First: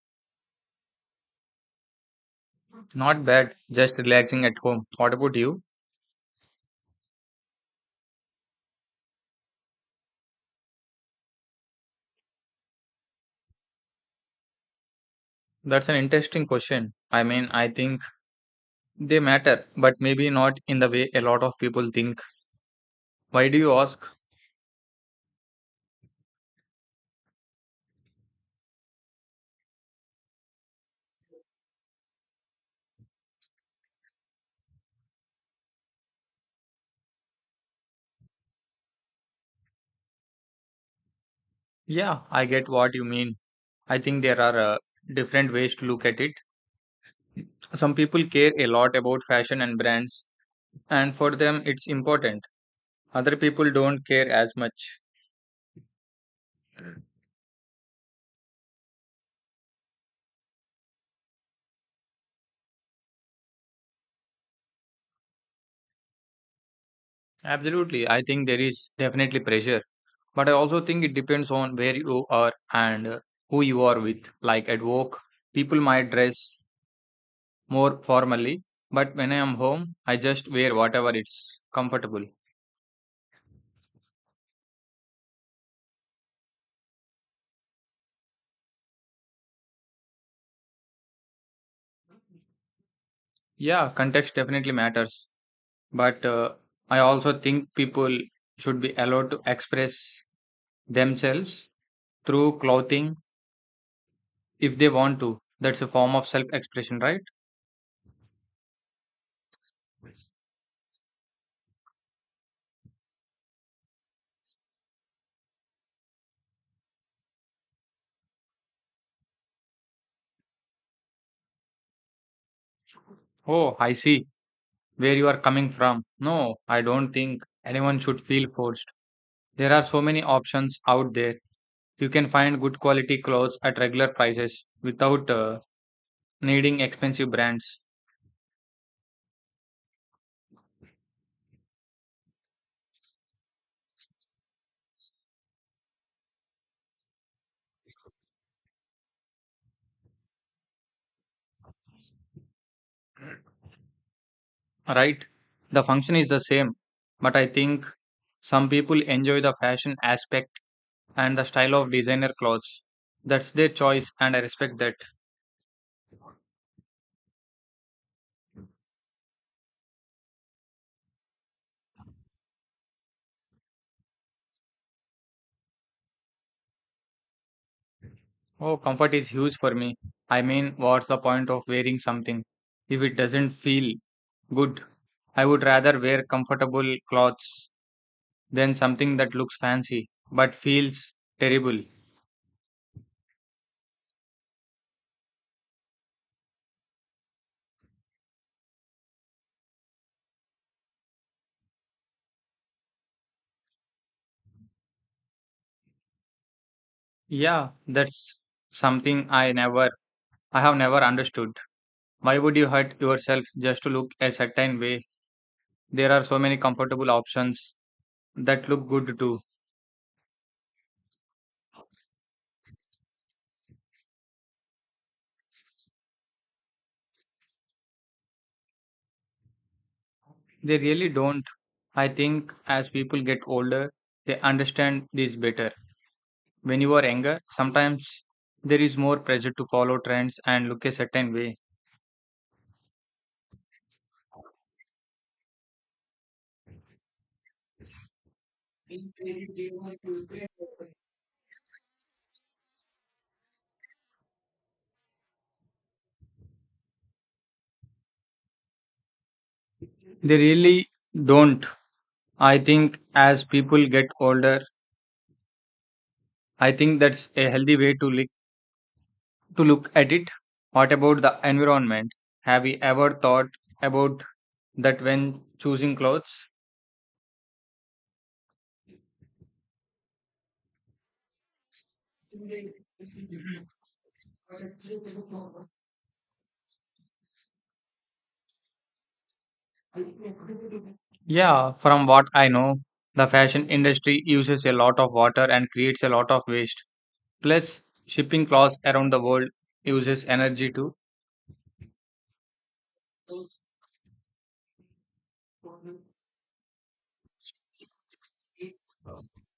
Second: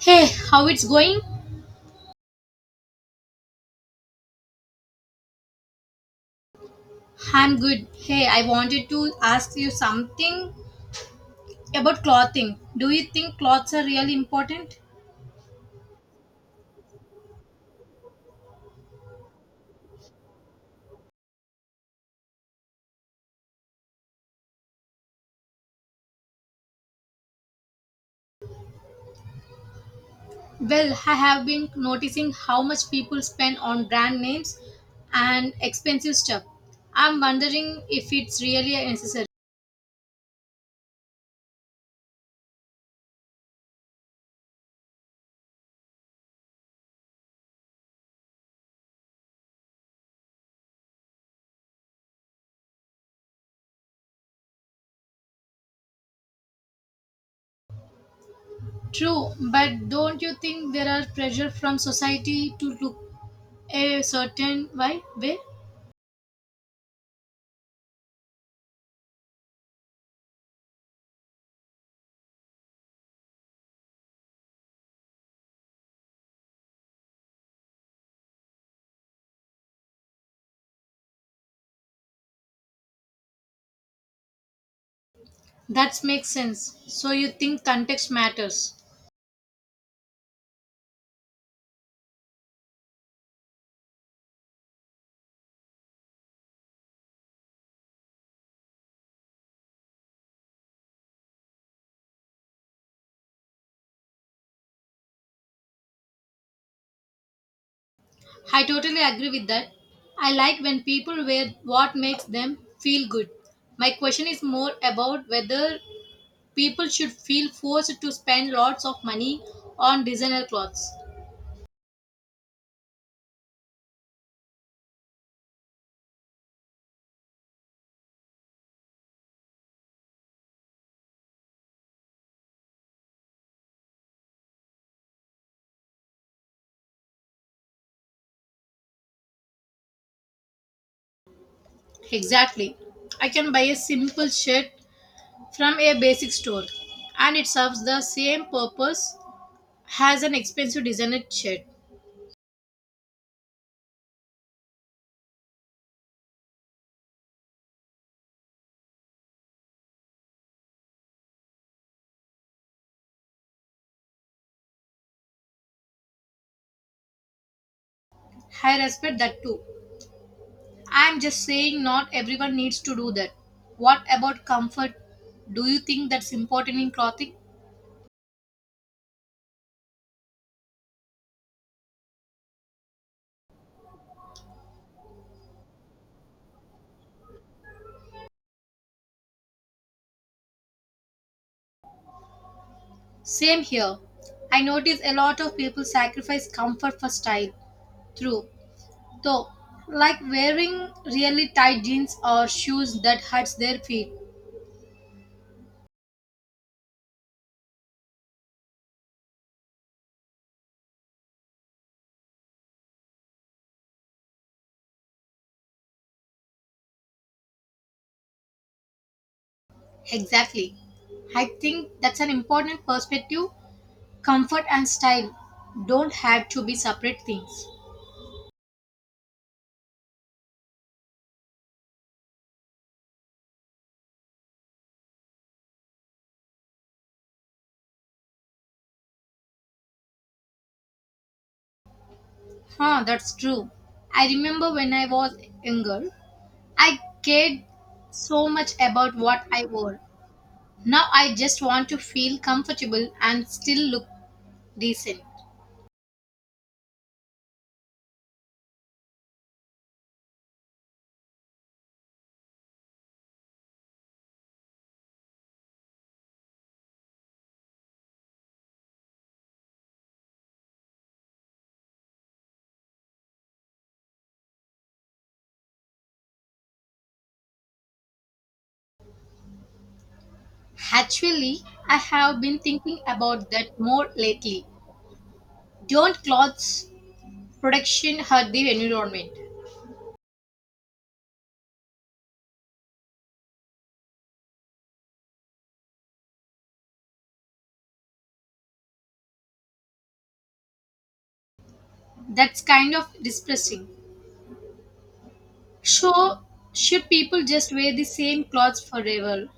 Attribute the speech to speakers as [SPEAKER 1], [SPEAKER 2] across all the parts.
[SPEAKER 1] Hey, how it's going?
[SPEAKER 2] Not bad, just relaxing at home. What about you?
[SPEAKER 1] I'm good. Hey, I wanted to ask you something about clothing. Do you think clothes are really important?
[SPEAKER 2] That's an interesting question. I mean, I think they matter, but maybe not in the way a lot of people think. Why do you ask?
[SPEAKER 1] Well, I have been noticing how much people spend on brand names and expensive stuff. I'm wondering if it's really necessary.
[SPEAKER 2] Yeah, I get what you mean. I think there are different ways to look at it. Some people care a lot about fashion and brands, and for them it's important. Other people don't care as much.
[SPEAKER 1] True, but don't you think there are pressure from society to look a certain way?
[SPEAKER 2] Absolutely, I think there is definitely pressure. But I also think it depends on where you are and who you are with. Like at work, people might dress more formally, but when I am home, I just wear whatever it's comfortable.
[SPEAKER 1] That makes sense. So you think context matters.
[SPEAKER 2] Yeah, context definitely matters. But I also think people should be allowed to express themselves through clothing if they want to. That's a form of self expression, right?
[SPEAKER 1] I totally agree with that. I like when people wear what makes them feel good. My question is more about whether people should feel forced to spend lots of money on designer clothes.
[SPEAKER 2] Oh, I see where you are coming from. No, I don't think anyone should feel forced. There are so many options out there. You can find good quality clothes at regular prices without needing expensive brands,
[SPEAKER 1] Exactly. I can buy a simple shirt from a basic store and it serves the same purpose as an expensive designer shirt.
[SPEAKER 2] right? The function is the same, but I think some people enjoy the fashion aspect and the style of designer clothes. That's their choice, and I respect that.
[SPEAKER 1] I respect that too. I am just saying not everyone needs to do that. What about comfort? Do you think that's important in clothing?
[SPEAKER 2] Oh, comfort is huge for me. I mean, what's the point of wearing something if it doesn't feel good? I would rather wear comfortable clothes than something that looks fancy but feels terrible.
[SPEAKER 1] Same here. I notice a lot of people sacrifice comfort for style. True. Though, like wearing really tight jeans or shoes that hurts their feet.
[SPEAKER 2] Yeah, that's something I have never understood. Why would you hurt yourself just to look a certain way? There are so many comfortable options that look good too.
[SPEAKER 1] Exactly. I think that's an important perspective. Comfort and style don't have to be separate things.
[SPEAKER 2] They really don't. I think as people get older, they understand this better. When you are younger, sometimes there is more pressure to follow trends and look a certain way.
[SPEAKER 1] Huh, that's true. I remember when I was younger, I cared so much about what I wore. Now I just want to feel comfortable and still look decent.
[SPEAKER 2] They really don't. I think as people get older, I think that's a healthy way to look at it. What about the environment? Have you ever thought about that when choosing clothes?
[SPEAKER 1] Actually, I have been thinking about that more lately. Don't clothes production hurt the environment?
[SPEAKER 2] Yeah, from what I know, the fashion industry uses a lot of water and creates a lot of waste. Plus, shipping clothes around the world uses energy too.
[SPEAKER 1] That's kind of depressing. So, should people just wear the same clothes forever?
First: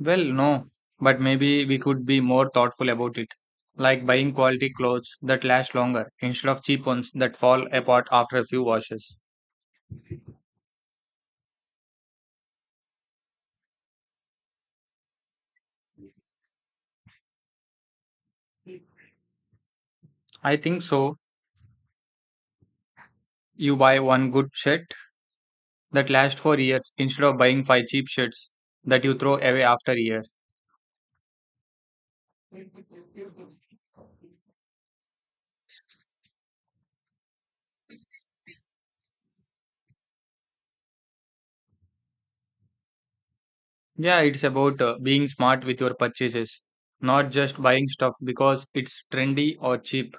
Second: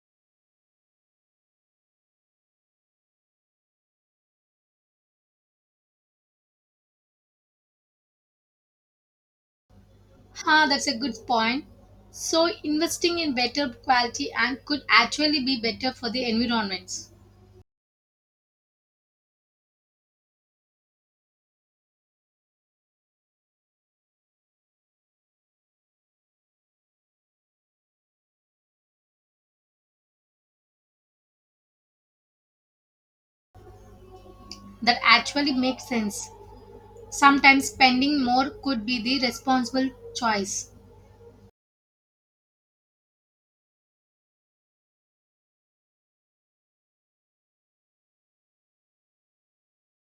[SPEAKER 2] Well, no, but maybe we could be more thoughtful about it, like buying quality clothes that last longer instead of cheap ones that fall apart after a few washes.
[SPEAKER 1] Huh, that's a good point. So, investing in better quality and could actually be better for the environments.
[SPEAKER 2] I think so. You buy one good shirt that lasts for years instead of buying five cheap shirts that you throw away after a year.
[SPEAKER 1] That actually makes sense. Sometimes spending more could be the responsible choice.
[SPEAKER 2] Yeah, it's about being smart with your purchases, not just buying stuff because it's trendy or cheap.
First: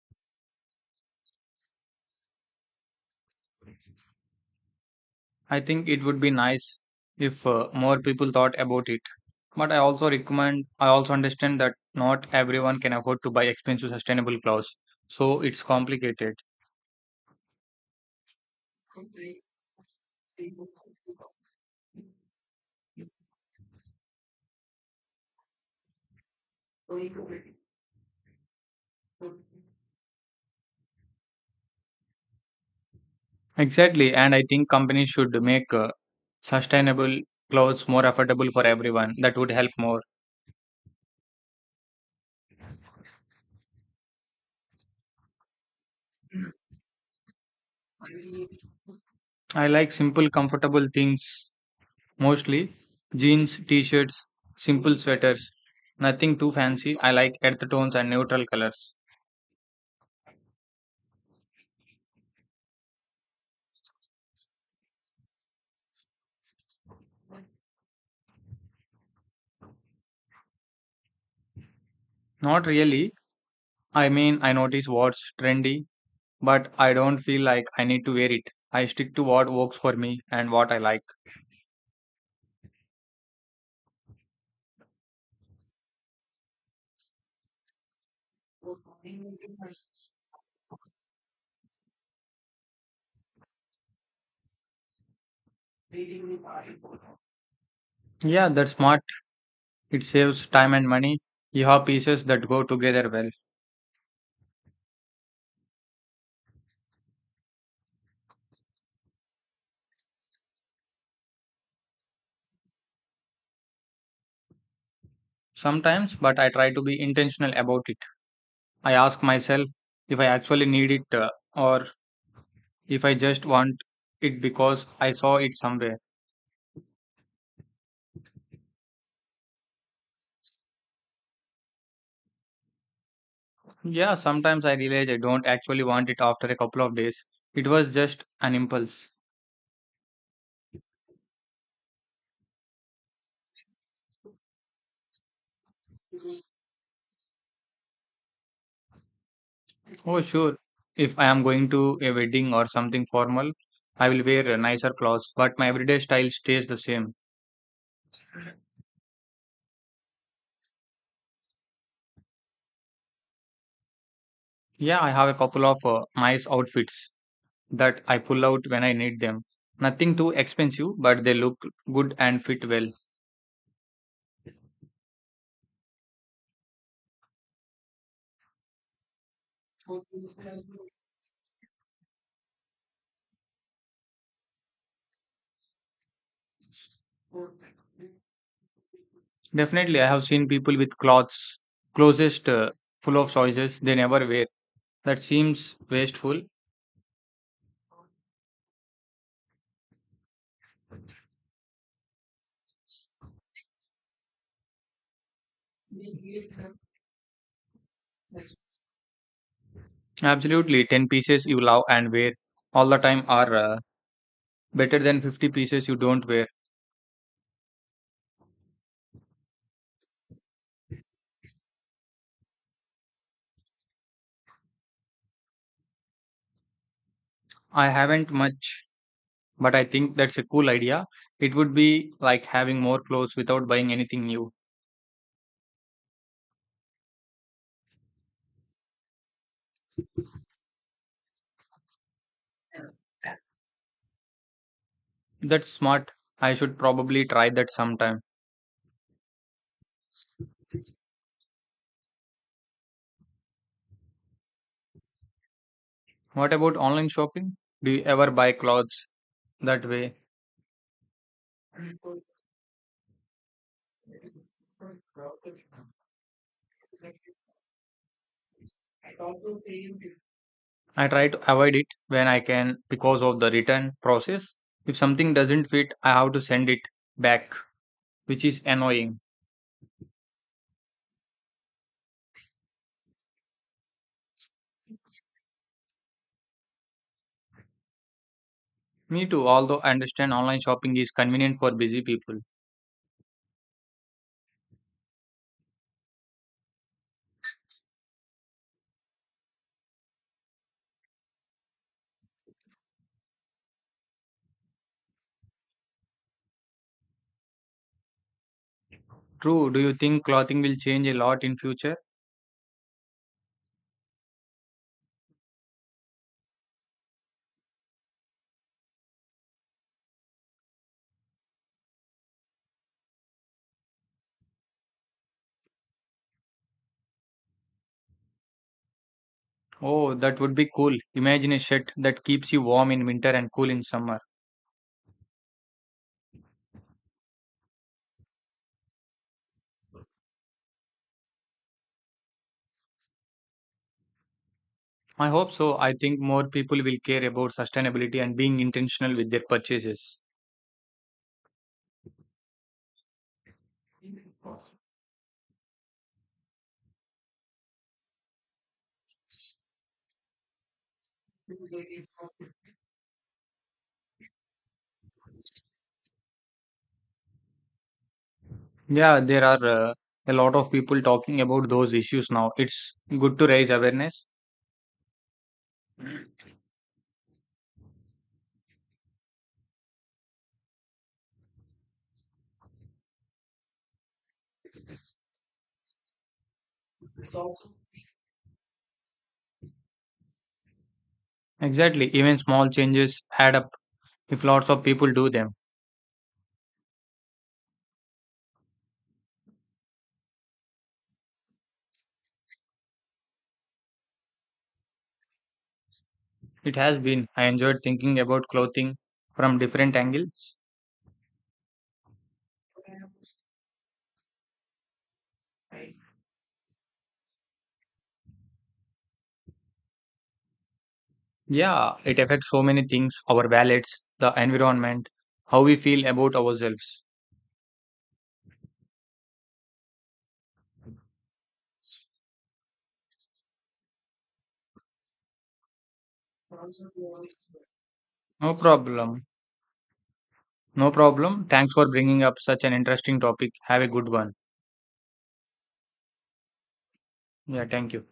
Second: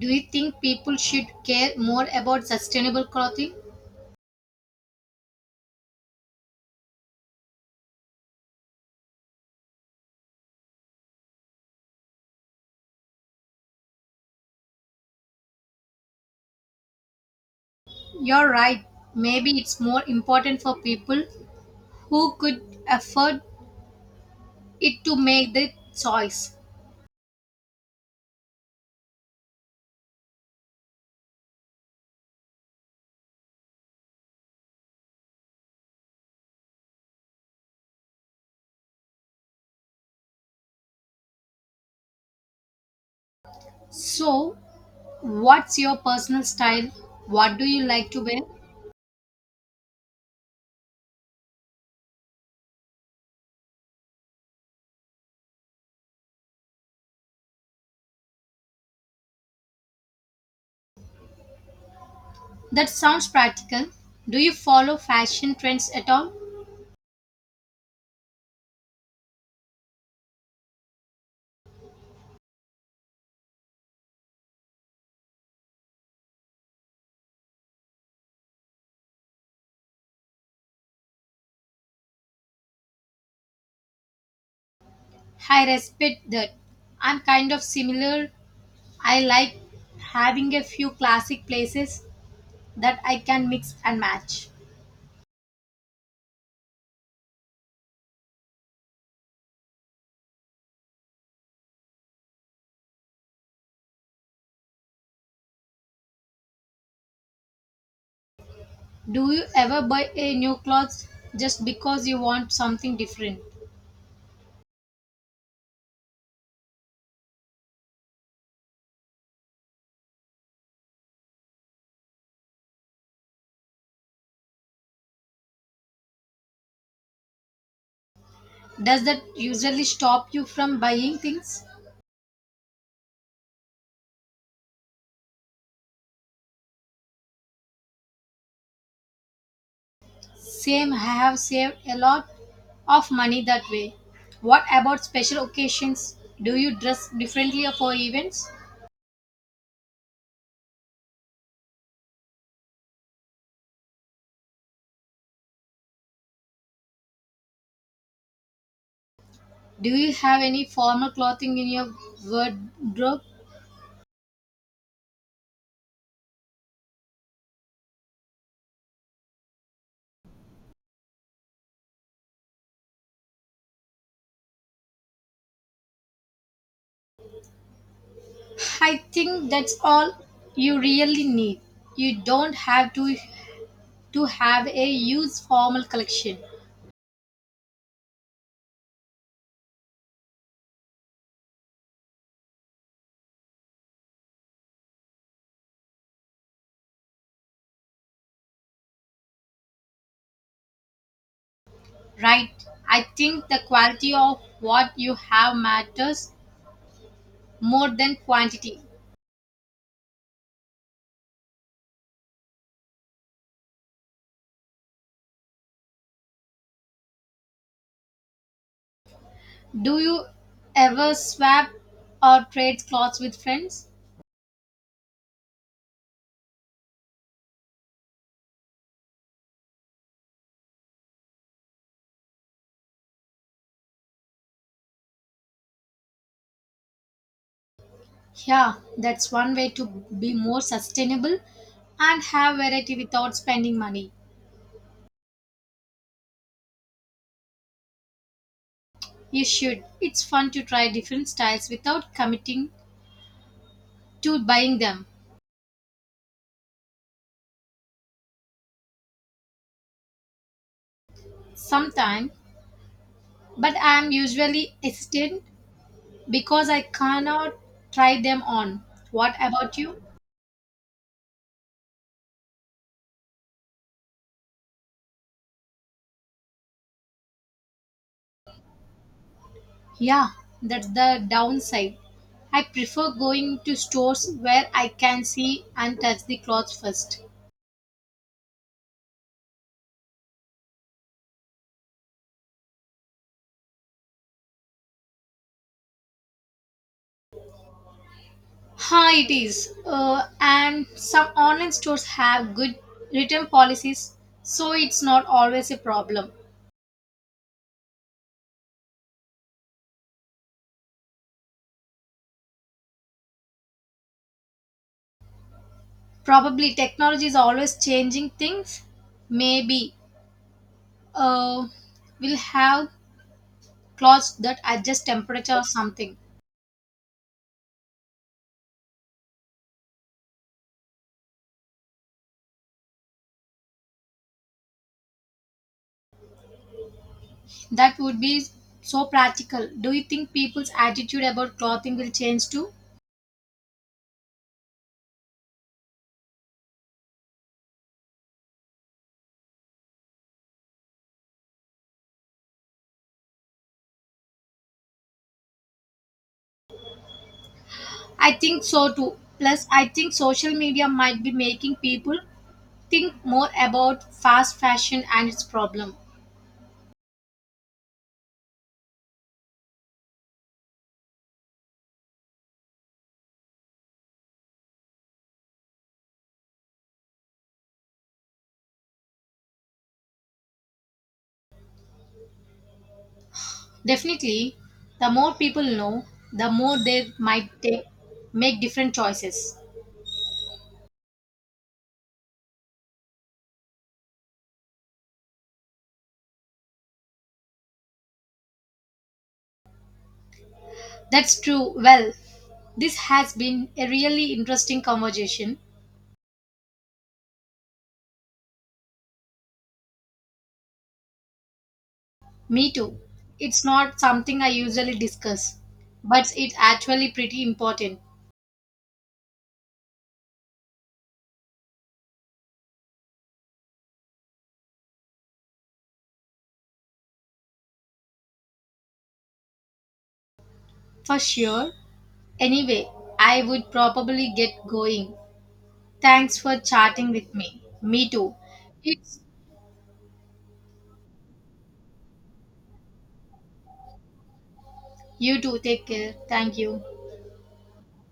[SPEAKER 1] Do you think people should care more about sustainable clothing?
[SPEAKER 2] I think it would be nice if more people thought about it. But I also understand that not everyone can afford to buy expensive sustainable clothes. So it's complicated.
[SPEAKER 1] You're right. Maybe it's more important for people who could afford it to make the choice.
[SPEAKER 2] Exactly. And I think companies should make sustainable clothes more affordable for everyone. That would help more.
[SPEAKER 1] So, what's your personal style? What do you like to wear?
[SPEAKER 2] I like simple, comfortable things mostly jeans, t shirts, simple sweaters. Nothing too fancy. I like earth tones and neutral colors.
[SPEAKER 1] That sounds practical. Do you follow fashion trends at all?
[SPEAKER 2] Not really. I mean, I notice what's trendy, but I don't feel like I need to wear it. I stick to what works for me and what I like.
[SPEAKER 1] I respect that. I'm kind of similar. I like having a few classic places that I can mix and match.
[SPEAKER 2] Yeah, that's smart. It saves time and money. You have pieces that go together well.
[SPEAKER 1] Do you ever buy a new clothes just because you want something different?
[SPEAKER 2] Sometimes, but I try to be intentional about it. I ask myself if I actually need it or if I just want it because I saw it somewhere.
[SPEAKER 1] Does that usually stop you from buying things?
[SPEAKER 2] Yeah, sometimes I realize I don't actually want it after a couple of days. It was just an impulse.
[SPEAKER 1] Same, I have saved a lot of money that way. What about special occasions? Do you dress differently for events?
[SPEAKER 2] Oh, sure. If I am going to a wedding or something formal, I will wear nicer clothes, but my everyday style stays the same.
[SPEAKER 1] Do you have any formal clothing in your wardrobe?
[SPEAKER 2] Yeah, I have a couple of nice outfits that I pull out when I need them. Nothing too expensive, but they look good and fit well.
[SPEAKER 1] I think that's all you really need. You don't have to have a huge formal collection,
[SPEAKER 2] Definitely, I have seen people with clothes closest full of choices they never wear. That seems wasteful.
[SPEAKER 1] right? I think the quality of what you have matters more than quantity.
[SPEAKER 2] Absolutely. 10 pieces you love and wear all the time are better than 50 pieces you don't wear.
[SPEAKER 1] Do you ever swap or trade clothes with friends?
[SPEAKER 2] I haven't much, but I think that's a cool idea. It would be like having more clothes without buying anything new.
[SPEAKER 1] Yeah, that's one way to be more sustainable and have variety without spending money.
[SPEAKER 2] That's smart. I should probably try that sometime.
[SPEAKER 1] You should. It's fun to try different styles without committing to buying them.
[SPEAKER 2] What about online shopping? Do you ever buy clothes that way?
[SPEAKER 1] Sometimes, but I am usually hesitant because I cannot try them on. What about you?
[SPEAKER 2] I try to avoid it when I can because of the return process. If something doesn't fit, I have to send it back, which is annoying.
[SPEAKER 1] Yeah, that's the downside. I prefer going to stores where I can see and touch the clothes first.
[SPEAKER 2] Me too, although I understand online shopping is convenient for busy people.
[SPEAKER 1] Huh, it is. And some online stores have good return policies, so it's not always a problem.
[SPEAKER 2] True, do you think clothing will change a lot in future?
[SPEAKER 1] Probably technology is always changing things. Maybe uh, we'll have clothes that adjust temperature or something.
[SPEAKER 2] Oh, that would be cool. Imagine a shirt that keeps you warm in winter and cool in summer.
[SPEAKER 1] That would be so practical. Do you think people's attitude about clothing will change too?
[SPEAKER 2] I hope so. I think more people will care about sustainability and being intentional with their purchases.
[SPEAKER 1] I think so too. Plus, I think social media might be making people think more about fast fashion and its problem.
[SPEAKER 2] Yeah, there are a lot of people talking about those issues now. It's good to raise awareness.
[SPEAKER 1] Definitely, the more people know, the more they might take, make different choices.
[SPEAKER 2] Exactly, even small changes add up if lots of people do them.
[SPEAKER 1] That's true. Well, this has been a really interesting conversation.
[SPEAKER 2] It has been. I enjoyed thinking about clothing from different angles.
[SPEAKER 1] Me too. It's not something I usually discuss, but it's actually pretty important.
[SPEAKER 2] Yeah, it affects so many things our wallets, the environment, how we feel about ourselves.
[SPEAKER 1] For sure. Anyway, I would probably get going. Thanks for chatting with me. Me too.
[SPEAKER 2] No
[SPEAKER 1] It's
[SPEAKER 2] problem. No problem. Thanks for bringing up such an interesting topic. Have a good one.
[SPEAKER 1] you too. Take care. Thank you.
[SPEAKER 2] Yeah, thank you.